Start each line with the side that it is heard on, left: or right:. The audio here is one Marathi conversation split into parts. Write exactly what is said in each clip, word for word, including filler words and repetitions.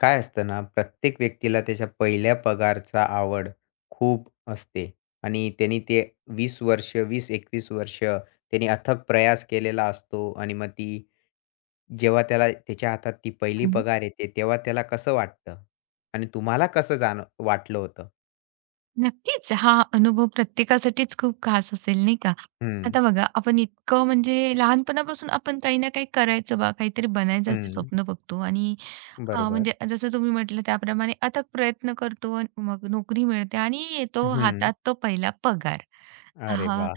left: काय असतं ना, प्रत्येक व्यक्तीला त्याच्या पहिल्या पगारचा आवड खूप असते आणि त्यांनी ते वीस वर्ष, वीस एकवीस वर्ष त्यांनी अथक प्रयास केलेला असतो आणि मग ती जेव्हा त्याला त्याच्या हातात ती पहिली
right: हं.
left: पगार येते, तेव्हा त्याला कसं वाटतं? आणि तुम्हाला कसं जाण वाटलं होतं?
right: नक्कीच. हा अनुभव प्रत्येकासाठीच खूप खास असेल, नाही का?
left: हं,
right: आता बघा, आपण इतकं म्हणजे लहानपणापासून आपण काही ना काही करायचं बा, काहीतरी बनायचं असे
left: हं.
right: स्वप्न बघतो आणि अ,
left: बरोबर.
right: म्हणजे जसं तुम्ही म्हटलं त्याप्रमाणे अथक प्रयत्न करतो आणि मग नोकरी मिळते आणि येतो
left: हं.
right: हातात तो पहिला पगार.
left: अरे
right: हां.
left: वाह!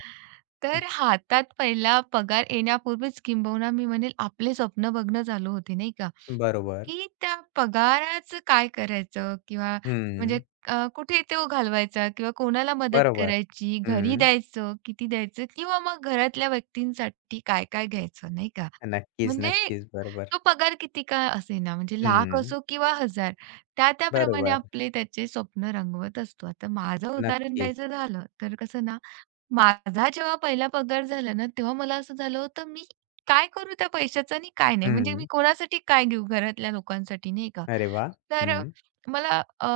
right: तर हातात पहिला पगार येण्यापूर्वीच किंबहुना मी म्हणेल आपले स्वप्न बघणं चालू होते, नाही का?
left: बरोबर.
right: की त्या पगाराचं काय करायचं? किंवा म्हणजे
left: हं.
right: अ, कुठे तो घालवायचा किंवा कोणाला मदत
left: बरोबर.
right: करायची? घरी
left: हं.
right: द्यायचं, किती द्यायचं? किंवा मग घरातल्या व्यक्तींसाठी काय-काय घ्यायचं, नाही का?
left: नक्कीच,
right: म्हणजे
left: नक्कीच. बरोबर.
right: तो पगार किती का असेना, म्हणजे लाख
left: हं.
right: असो किंवा हजार, त्या-त्याप्रमाणे
left: बरोबर.
right: आपले त्याचे स्वप्न रंगवत असतो. आता माझं उदाहरण
left: नक्कीच.
right: द्यायचं झालं, तर कसं ना, माझा जेव्हा पहिला पगार झाला ना, तेव्हा मला असं झालं होतं, मी काय करू त्या पैशाचं आणि काय नाही? म्हणजे मी
left: हं.
right: कोणासाठी काय घेऊ घरातल्या लोकांसाठी, नाही का?
left: अरे वाह!
right: तर अ,
left: हं.
right: मला अ,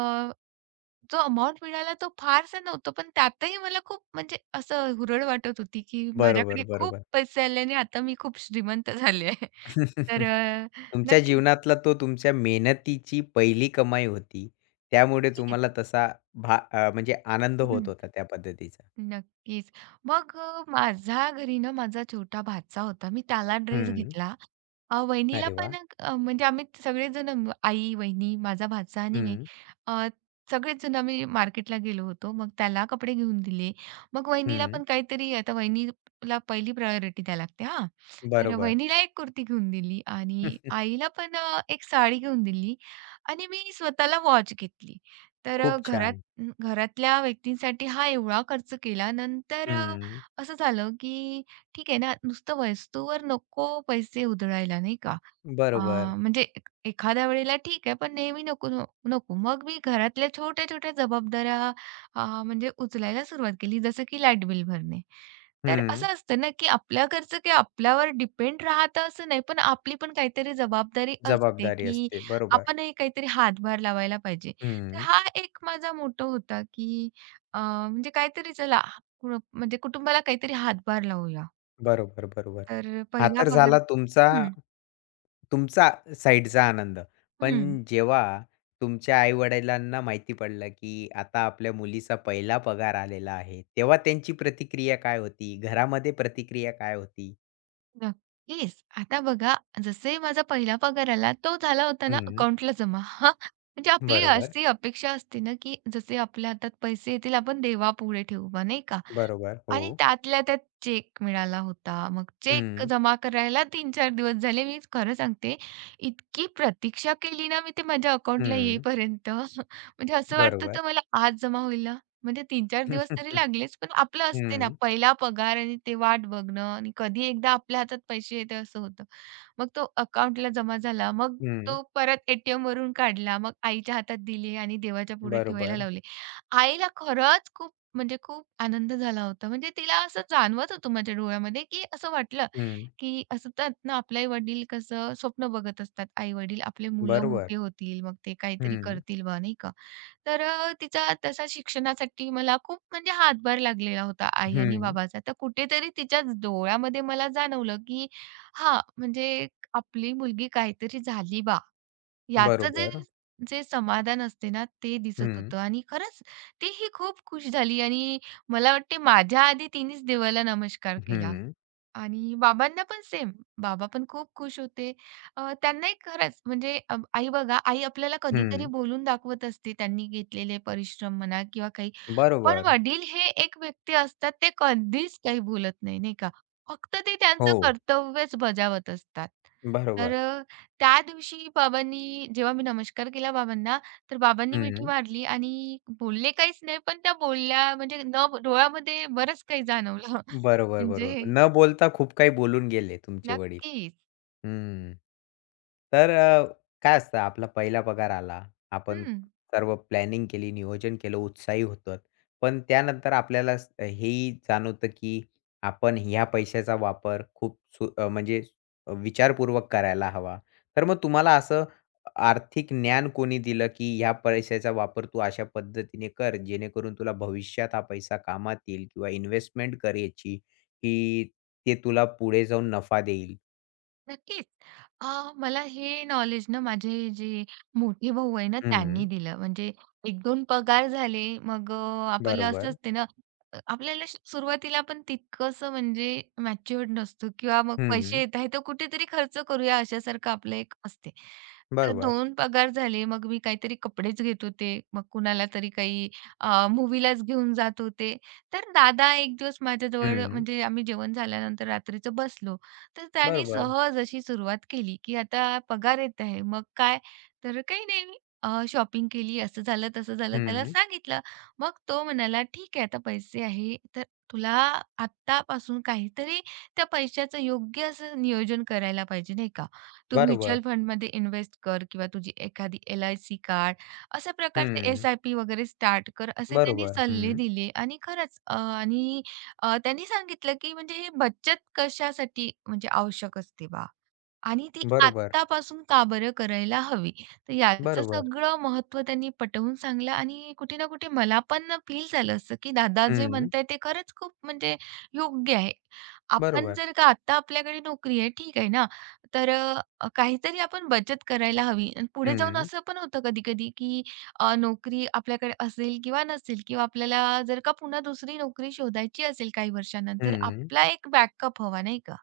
right: जो अमाउंट मिळाला तो फारसा नव्हता, पण त्यातही मला खूप म्हणजे असं हुरळ वाटत होती, की
left: बरोबर,
right: माझ्याकडे खूप
left: बरोबर.
right: पैसे आले आणि आता मी खूप श्रीमंत झाले आहे. तर अ,
left: तुमच्या
right: नक्कीच,
left: जीवनातला तो तुमच्या मेहनतीची पहिली कमाई होती. त्यामुळे
right: नक्कीच.
left: तुम्हाला तसा भा अ, म्हणजे आनंद होत
right: हं,
left: होता त्या पद्धतीचा.
right: नक्कीच. मग अ, माझ्या घरी ना माझा छोटा भाचा होता. मी त्याला ड्रेस
left: हं.
right: घेतला. अ, वहिनीला
left: अरे वाह!
right: पण अ, म्हणजे आम्ही सगळेजण म- आई, वहिनी, माझा भाचा आणि मी
left: हं,
right: अ, सगळेच जण आम्ही मार्केटला गेलो होतो. मग त्याला कपडे घेऊन दिले. मग वहिनीला
left: हं.
right: पण काहीतरी आता वहिनीला पहिली प्रायोरिटी द्यावी लागते हां. तर
left: बरोबर.
right: वहिनीला एक कुर्ती घेऊन दिली आणि आईला पण अ, एक साडी घेऊन दिली आणि मी स्वतःला वॉच घेतली. तर अ,
left: खूप
right: घरात
left: छान.
right: घरातल्या व्यक्तींसाठी हा एवढा खर्च केला. नंतर अ,
left: हं.
right: असं झालं की ठीक आहे ना, नुसतं वस्तूवर नको पैसे उधळायला, नाही का? अ,
left: बरोबर.
right: म्हणजे ए एखाद्या वेळेला ठीक आहे, पण नेहमी नको, न नको. मग मी घरातल्या छोट्या-छोट्या जबाबदाऱ्या अ, म्हणजे उचलायला सुरुवात केली, जसं की लाईट बिल भरणे. तर
left: हं.
right: असं असतं ना, की आपल्या घरचं की आपल्यावर डिपेंड राहतं असं नाही, पण आपली पण काहीतरी जबाबदारी असते,
left: जबाबदारी
right: की
left: असते. बरोबर.
right: आपणही काहीतरी हातभार लावायला पाहिजे. तर
left: हं.
right: हा एक माझा मोटो होता, की अ, म्हणजे काहीतरी चला, कु म्हणजे कुटुंबाला काहीतरी हातभार लावूया.
left: बरोबर, बरोबर.
right: तर
left: हा
right: पहिला
left: तर
right: पगार.
left: झाला तुमचा
right: हं,
left: तुमचा साइडचा आनंद.
right: हं.
left: पण जेव्हा तुमच्या आई-वडिलांना माहिती पडलं, की आता आपल्या मुलीचा पहिला पगार आलेला आहे, तेव्हा त्यांची प्रतिक्रिया काय होती? घरामध्ये प्रतिक्रिया काय होती?
right: नक्कीच. आता बघा, जसे माझा पहिला पगार आला तो झाला होता ना
left: हं.
right: अकाउंटला जमा. हां, म्हणजे आपली
left: बरोबर,
right: अशी अपेक्षा असते ना, की जसे आपल्या हातात पैसे येतील आपण देवापुढे ठेवू बा, नाही का?
left: बरोबर.
right: आणि
left: हो.
right: त्यातल्या त्यात चेक मिळाला होता. मग चेक
left: हं,
right: जमा करायला तीन चार दिवस झाले. मी खरं सांगते, इतकी प्रतीक्षा केली ना मी ते माझ्या अकाउंटला
left: हं.
right: येईपर्यंत. म्हणजे असं वाटत
left: बरोबर.
right: होतं, मला आज जमा होईल ना? म्हणजे तीन चार दिवस तरी लागलेच. पण आपलं असते ना
left: हं,
right: पहिला पगार आणि ते वाट बघणं आणि कधी एकदा आपल्या हातात पैसे येते असं होतं. मग तो अकाउंटला जमा झाला. मग
left: हं.
right: तो परत ए टी एम वरून काढला. मग आईच्या हातात दिले आणि देवाच्या पुढे ठेवायला
left: बरोबर.
right: लावले. आईला खरंच खूप म्हणजे खूप आनंद झाला होता. म्हणजे तिला असं जाणवत होतं माझ्या डोळ्यामध्ये, की असं वाटलं,
left: हं.
right: की असतात ना आपले वडील कसं स्वप्न बघत असतात, आई-वडील आपले मुलं
left: बरोबर.
right: मोठे होतील, मग ते काहीतरी
left: हं,
right: करतील बा, नाही का. तर अ, तिचा तसा शिक्षणासाठी मला खूप म्हणजे हातभार लागलेला होता आई आणि
left: हं.
right: बाबाचा. तर कुठेतरी तिच्याच डोळ्यामध्ये मला जाणवलं, की हां, म्हणजे आपली मुलगी काहीतरी झाली याचं जे
left: बरोबर.
right: जे समाधान असते ना, ते दिसत
left: हं,
right: होतं आणि खरंच ती ही खूप खुश झाली आणि मला वाटते माझ्या आधी तिनेच देवाला नमस्कार केला
left: हं,
right: आणि बाबांना पण सेम. बाबा पण खूप खुश होते. अ, त्यांनाही खरंच म्हणजे अ, आई बघा, आई आपल्याला कधीतरी
left: हं.
right: बोलून दाखवत असते त्यांनी घेतलेले परिश्रम म्हणा किंवा काही. पण
left: बरोबर.
right: वडील हे एक व्यक्ती असतात, ते कधीच काही बोलत नाही, नाही का? फक्त ते त्यांचं
left: हो.
right: कर्तव्यच बजावत असतात. तर
left: बरोबर.
right: अ, त्या दिवशी बाबांनी जेव्हा मी नमस्कार केला बाबांना, तर बाबांनी मिठी
left: हं.
right: मारली आणि बोलले काहीच नाही, पण त्या बोलल्या म्हणजे न डोळ्यामध्ये बरंच काही जाणवलं.
left: बरोबर, बरोबर.
right: म्हणजे
left: न बोलता खूप काही बोलून गेले तुमचे वडील.
right: नक्कीच.
left: हं. तर अ, काय असतं आपला पहिला पगार आला. आपण
right: हं.
left: सर्व प्लॅनिंग केली, नियोजन केलं, उत्साही होतो. पण त्यानंतर आपल्याला स हेही जाणवतं, की आपण ह्या पैशाचा वापर खूप सु अ, म्हणजे विचारपूर्वक करायला हवा. तर मग तुम्हाला असं आर्थिक ज्ञान कोणी दिलं, की ह्या पैशाचा वापर तू अशा पद्धतीने कर, जेणेकरून तुला भविष्यात हा पैसा कामात येईल किंवा इन्व्हेस्टमेंट कर याची, की ते तुला पुढे जाऊन नफा देईल.
right: नक्कीच. अ, मला हे नॉलेज ना माझे जे मोठे भाऊ आहे ना
left: हं,
right: त्यांनी दिलं. म्हणजे एक दोन पगार झाले, मग अ, आपल्याला असं
left: बरोबर.
right: असते ना. अ, आपल्याला श सुरुवातीला आपण तितकंसं म्हणजे मॅच्युअर्ड नसतो किंवा मग पैसे
left: हं,
right: येत आहे तर कुठेतरी खर्च करूया अशासारखं आपलं एक असते. तर
left: बरोबर.
right: दोन पगार झाले, मग मी काहीतरी कपडेच घेत होते. मग कुणाला तरी काही अ, घेऊन जात होते. तर दादा एक दिवस माझ्याजवळ
left: हं,
right: म्हणजे आम्ही जेवण झाल्यानंतर रात्रीचं बसलो. तर त्याने
left: बरोबर.
right: सहज अशी सुरुवात केली, की आता पगार येत आहे, मग काय? तर काही नाही, शॉपिंग केली, असं झालं, तसं झालं. त्याला
left: हं,
right: सांगितलं. मग तो म्हणाला, "ठीक आहे, आता पैसे आहे, तर तुला आत्तापासून काहीतरी त्या पैशाचं योग्य असं नियोजन करायला पाहिजे, नाही का? तू
left: बरोबर.
right: म्युच्युअल फंडमध्ये इन्व्हेस्ट कर किंवा तुझी एखादी एल आय सी काढ, अशा प्रकारचे
left: हं,
right: एस आय पी वगैरे स्टार्ट कर." असे त्यांनी
left: बरोबर.
right: सल्ले
left: हं.
right: दिले आणि खरंच अ, आणि अ, त्यांनी सांगितलं, की म्हणजे ही बचत कशासाठी म्हणजे आवश्यक असते बा आणि ती
left: बरोबर,
right: आत्तापासून का बरं करायला हवी. तर याचं
left: बरोबर.
right: सगळं महत्त्व त्यांनी पटवून सांगलं आणि कुठे ना कुठे मला पण फील झालं असं, की दादा जे
left: हं,
right: म्हणतायत ते खरंच खूप म्हणजे योग्य आहे. आपण
left: बरोबर.
right: जर का आत्ता आपल्याकडे नोकरी आहे, ठीक आहे ना, तर अ, काहीतरी आपण बचत करायला हवी आणि पुढे जाऊन
left: हं,
right: असं पण होतं कधी-कधी, की अ, नोकरी आपल्याकडे असेल किंवा नसेल किंवा आपल्याला जर का पुन्हा दुसरी नोकरी शोधायची असेल काही वर्षानंतर,
left: हं,
right: आपला एक बॅकअप हवा, नाही का?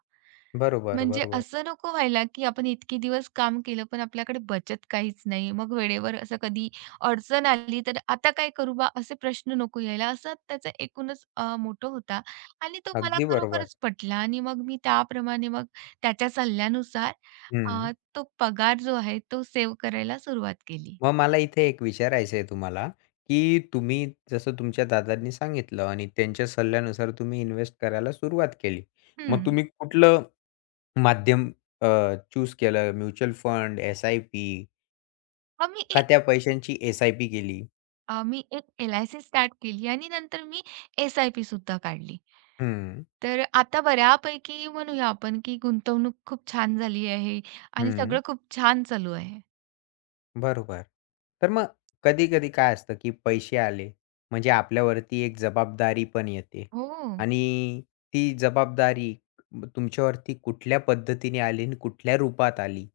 left: बरोबर,
right: म्हणजे
left: बरोबर.
right: असं नको व्हायला, की आपण इतके दिवस काम केलं, पण आपल्याकडे बचत काहीच नाही. मग वेळेवर असं कधी अडचण आली, तर आता काय करू बा? असे प्रश्न नको यायला. असं त्याचा एकूणच अ, मोटो होता आणि तो मला
left: अगदी बरोबर.
right: खरोखरच पटला आणि मग मी त्याप्रमाणे मग त्याच्या सल्ल्यानुसार
left: हं.
right: अ, तो पगार जो आहे, तो सेव्ह करायला सुरुवात केली.
left: मग मला इथे एक विचारायचं आहे तुम्हाला, की तुम्ही जसं तुमच्या दादांनी सांगितलं आणि त्यांच्या सल्ल्यानुसार तुम्ही इन्व्हेस्ट करायला सुरुवात केली. मग
right: हं.
left: तुम्ही कुठलं माध्यम अ, चूज केलं? म्युच्युअल फंड, एस-आय-पी
right: मग
left: का
right: मी
left: त्या पैशांची एस-आय-पी केली?
right: अ, एक एल आय सी स्टार्ट केली आणि नंतर मी एस आय पी सुद्धा काढली.
left: हं,
right: तर आता बऱ्यापैकी म्हणूया आपण, की गुंतवणूक खूप छान झाली आहे आणि
left: हं.
right: सगळं खूप छान चालू आहे.
left: बरोबर. तर मग कधी-कधी काय असतं, की पैसे आले म्हणजे आपल्यावरती एक जबाबदारी पण येते
right: हो.
left: आणि ती जबाबदारी तुमच्यावरती कुठल्या पद्धतीने आली आणि कुठल्या रूपात आली?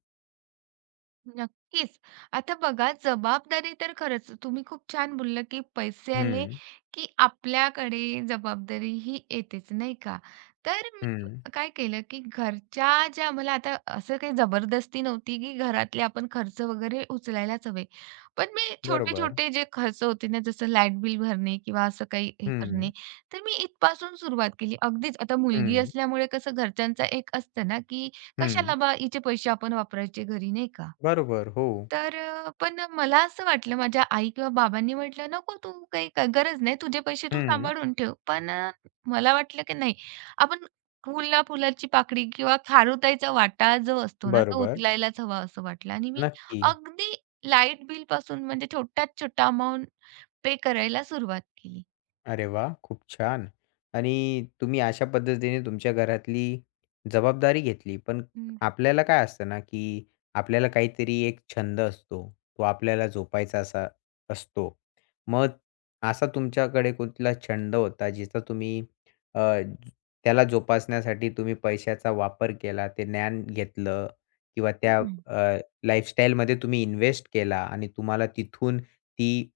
right: नक्कीच. आता बघा, जबाबदारी तर खरंच तुम्ही खूप छान बोलला, की पैसे आले,
left: हं,
right: की आपल्याकडे जबाबदारी ही येतेच, नाही का? तर मी
left: हं.
right: काय केलं, की घरच्या ज्या मला आता असं काही जबरदस्ती नव्हती, की घरातले आपण खर्च वगैरे उचलायलाच हवे. पण मी
left: बरोबर.
right: छोटे-छोटे जे खर्च होते ना, जसं लाईट बिल भरणे किंवा असं काही हे
left: हं,
right: करणे, तर मी इथपासून सुरुवात केली. अगदीच आता मुलगी
left: हं,
right: असल्यामुळे कसं घरच्यांचा एक असतं ना, की
left: हं.
right: कशाला बा हिचे पैसे आपण वापरायचे घरी, नाही का?
left: बरोबर. हो.
right: तर अ, पण मला असं वाटलं माझ्या आई किंवा बाबांनी म्हटलं, "नको तू काही ग गरज नाही. तुझे पैसे तू
left: हं.
right: सांभाळून ठेव." पण अ, मला वाटलं की नाही. आपण फुलला फुलाची पाकळी किंवा खारुताईचा वाटा जो असतो ना, तो
left: बरोबर.
right: उचलायलाच हवा असं वाटलं आणि मी
left: नक्की.
right: अगदी लाईट बिलपासून म्हणजे छोट्यात छोटा अमाउंट पे करायला सुरुवात केली.
left: अरे वा, खूप छान. आणि तुम्ही अशा पद्धतीने तुमच्या घरातली जबाबदारी घेतली. पण
right: हं.
left: आपल्याला काय असतं ना, की आपल्याला काहीतरी एक छंद असतो. तो आपल्याला जोपायचा असा असतो. मग असा तुमच्याकडे कुठला छंद होता जिचा तुम्ही अ, ज- त्याला जोपासण्यासाठी तुम्ही पैशाचा वापर केला, ते ज्ञान घेतलं किंवा त्या
right: हं.
left: लाईफस्टाईलमध्ये तुम्ही इन्व्हेस्ट केला आणि तुम्हाला तिथून ती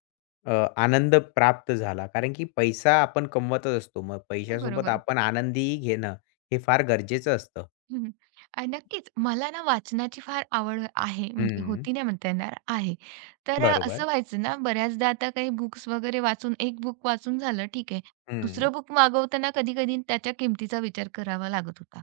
left: अ, आनंद प्राप्त झाला. कारण की पैसा आपण कमवतच असतो. मग पैशासोबत
right: बरोबर.
left: आपण आनंदही घेणं हे फार गरजेचं असतं.
right: हं, अ, नक्कीच. मला ना वाचनाची फार आवड आहे, म्हणजे
left: हं.
right: होती नाही म्हणता येणार, आहे. तर अ,
left: बरोबर.
right: असं व्हायचं ना बऱ्याचदा आता काही बुक्स वगैरे वाचून, एक बुक वाचून झालं, ठीक आहे.
left: हं.
right: दुसरं बुक मागवताना कधी-कधी त्याच्या किमतीचा विचार करावा लागत होता.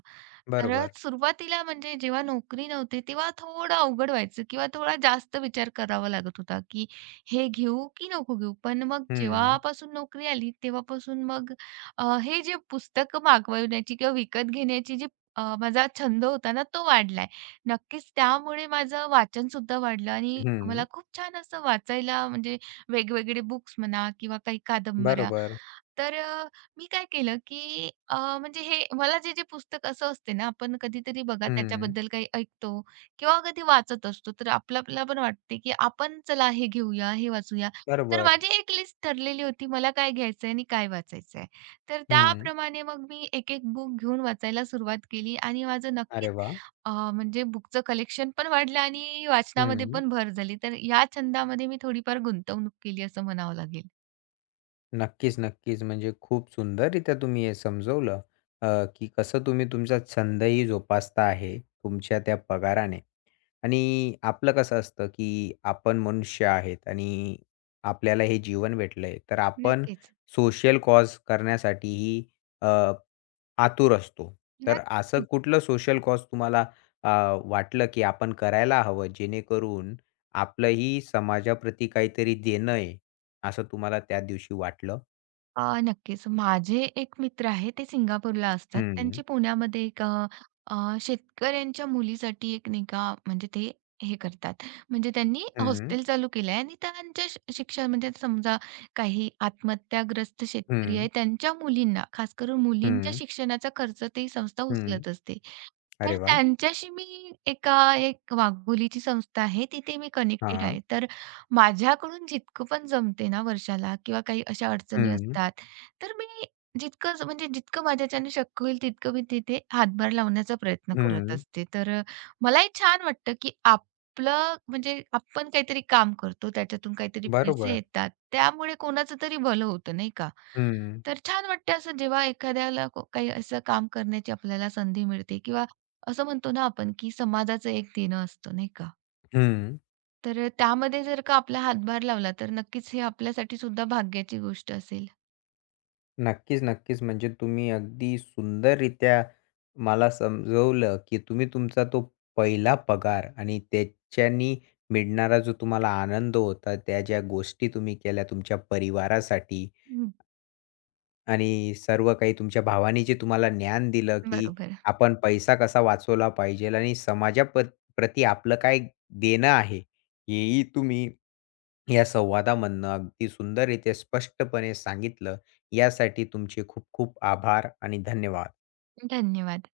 right: तर अ,
left: बरोबर.
right: सुरुवातीला म्हणजे जेव्हा नोकरी नव्हती तेव्हा थोडं अवघड व्हायचं किंवा थोडा जास्त विचार करावा लागत होता, की हे घेऊ की नको घेऊ? पण मग
left: हं.
right: जेव्हापासून नोकरी आली तेव्हापासून मग अ, हे जे पुस्तकं मागवण्याची किंवा विकत घेण्याची जी अ, माझा छंद होता ना तो वाढलाय. नक्कीच त्यामुळे माझं वाचन सुद्धा वाढलं आणि मला
left: हं.
right: खूप छान असं वाचायला म्हणजे वेगवेगळे बुक्स म्हणा किंवा काही कादंबऱ्या.
left: बरोबर.
right: तर अ, मी काय केलं, की अ, म्हणजे हे मला जे-जे पुस्तक असं असते ना, आपण कधीतरी बघा
left: हं.
right: त्याच्याबद्दल काही ऐकतो किंवा कधी वाचत असतो, तर आपलं आपल्याला पण वाटते, की आपण चला हे घेऊया, हे वाचूया. तर
left: बरोबर.
right: माझी एक लिस्ट ठरलेली होती मला काय घ्यायचंय आणि काय वाचायचंय. तर
left: हं.
right: त्याप्रमाणे मग मी एक-एक बुक घेऊन वाचायला सुरुवात केली आणि माझं
left: अरे
right: नक्कीच
left: वाह!
right: अ, म्हणजे बुकचं कलेक्शन पण वाढलं आणि वाचनामध्ये
left: हं.
right: पण भर झाली. तर या छंदामध्ये मी थोडीफार गुंतवणूक केली असं म्हणावं लागेल.
left: नक्कीच, नक्कीच. म्हणजे खूप सुंदररीत्या तुम्ही हे समजवलं अ, की कसं तुम्ही तुमचा छंदही जोपासता आहे तुमच्या त्या पगाराने. आणि आपलं कसं असतं, की आपण मनुष्य आहेत आणि आपल्याला हे जीवन भेटलंय, तर आपण
right: नक्कीच.
left: सोशल कॉज करण्यासाठीही अ, आतुर असतो. तर असं
right: नक्की.
left: कुठलं सोशल कॉज तुम्हाला अ, वाटलं, की आपण करायला हवं, जेणेकरून आपलंही समाजाप्रती काहीतरी देणं आहे, असं तुम्हाला त्या दिवशी वाटलं?
right: अ, नक्कीच. माझे एक मित्र आहे, ते सिंगापूरला असतात.
left: हं,
right: त्यांची पुण्यामध्ये एक अ, अ, शेतकऱ्यांच्या मुलीसाठी एक नाही का म्हणजे ते हे करतात. म्हणजे त्यांनी
left: हं,
right: हॉस्टेल चालू केलं आहे आणि त्यांच्या श शिक्षण म्हणजे समजा काही आत्महत्याग्रस्त शेतकरी
left: हं,
right: आहे, त्यांच्या मुलींना, खास करून मुलींच्या
left: हं,
right: शिक्षणाचा खर्च ती संस्था
left: हं.
right: उचलत असते.
left: अरे
right: तर
left: वाह!
right: त्यांच्याशी मी एका एक वाघबोलीची संस्था आहे, तिथे मी कनेक्टेड
left: हां.
right: आहे. तर माझ्याकडून जितकं पण जमते ना वर्षाला किंवा काही अशा अडचणी
left: हं,
right: असतात, तर मी जितकं ज म्हणजे जितकं माझ्याच्याने शक्य होईल तितकं मी तिथे हातभार लावण्याचा प्रयत्न करत
left: हं.
right: असते. तर अ, मलाही छान वाटतं, की आपलं म्हणजे आपण काहीतरी काम करतो, त्याच्यातून काहीतरी पैसे
left: बरोबर.
right: येतात, त्यामुळे कोणाचं तरी भलं होतं, नाही का?
left: हं,
right: तर छान वाटतं असं जेव्हा एखाद्याला को काही असं काम करण्याची आपल्याला संधी मिळते किंवा असं म्हणतो ना आपण, की समाजाचं एक देणं असतं, नाही का?
left: हं.
right: तर अ, त्यामध्ये जर का आपला हातभार लावला, तर नक्कीच हे आपल्यासाठी सुद्धा भाग्याची गोष्ट असेल.
left: नक्कीच, नक्कीच. म्हणजे तुम्ही अगदी सुंदररीत्या मला समजवलं, की तुम्ही तुमचा तो पहिला पगार आणि त्याच्यानी मिळणारा जो तुम्हाला आनंद होता, त्या ज्या गोष्टी तुम्ही केल्या तुमच्या परिवारासाठी
right: हं.
left: आणि सर्व काही तुमच्या भावाने जे तुम्हाला ज्ञान दिलं, की
right: बरोबर.
left: आपण पैसा कसा वाचवला पाहिजेल आणि समाजापत प्रती आपलं काय देणं आहे, हेही तुम्ही या संवादामधनं अगदी सुंदररीत्या स्पष्टपणे सांगितलं. यासाठी तुमचे खूप खूप आभार आणि धन्यवाद.
right: धन्यवाद.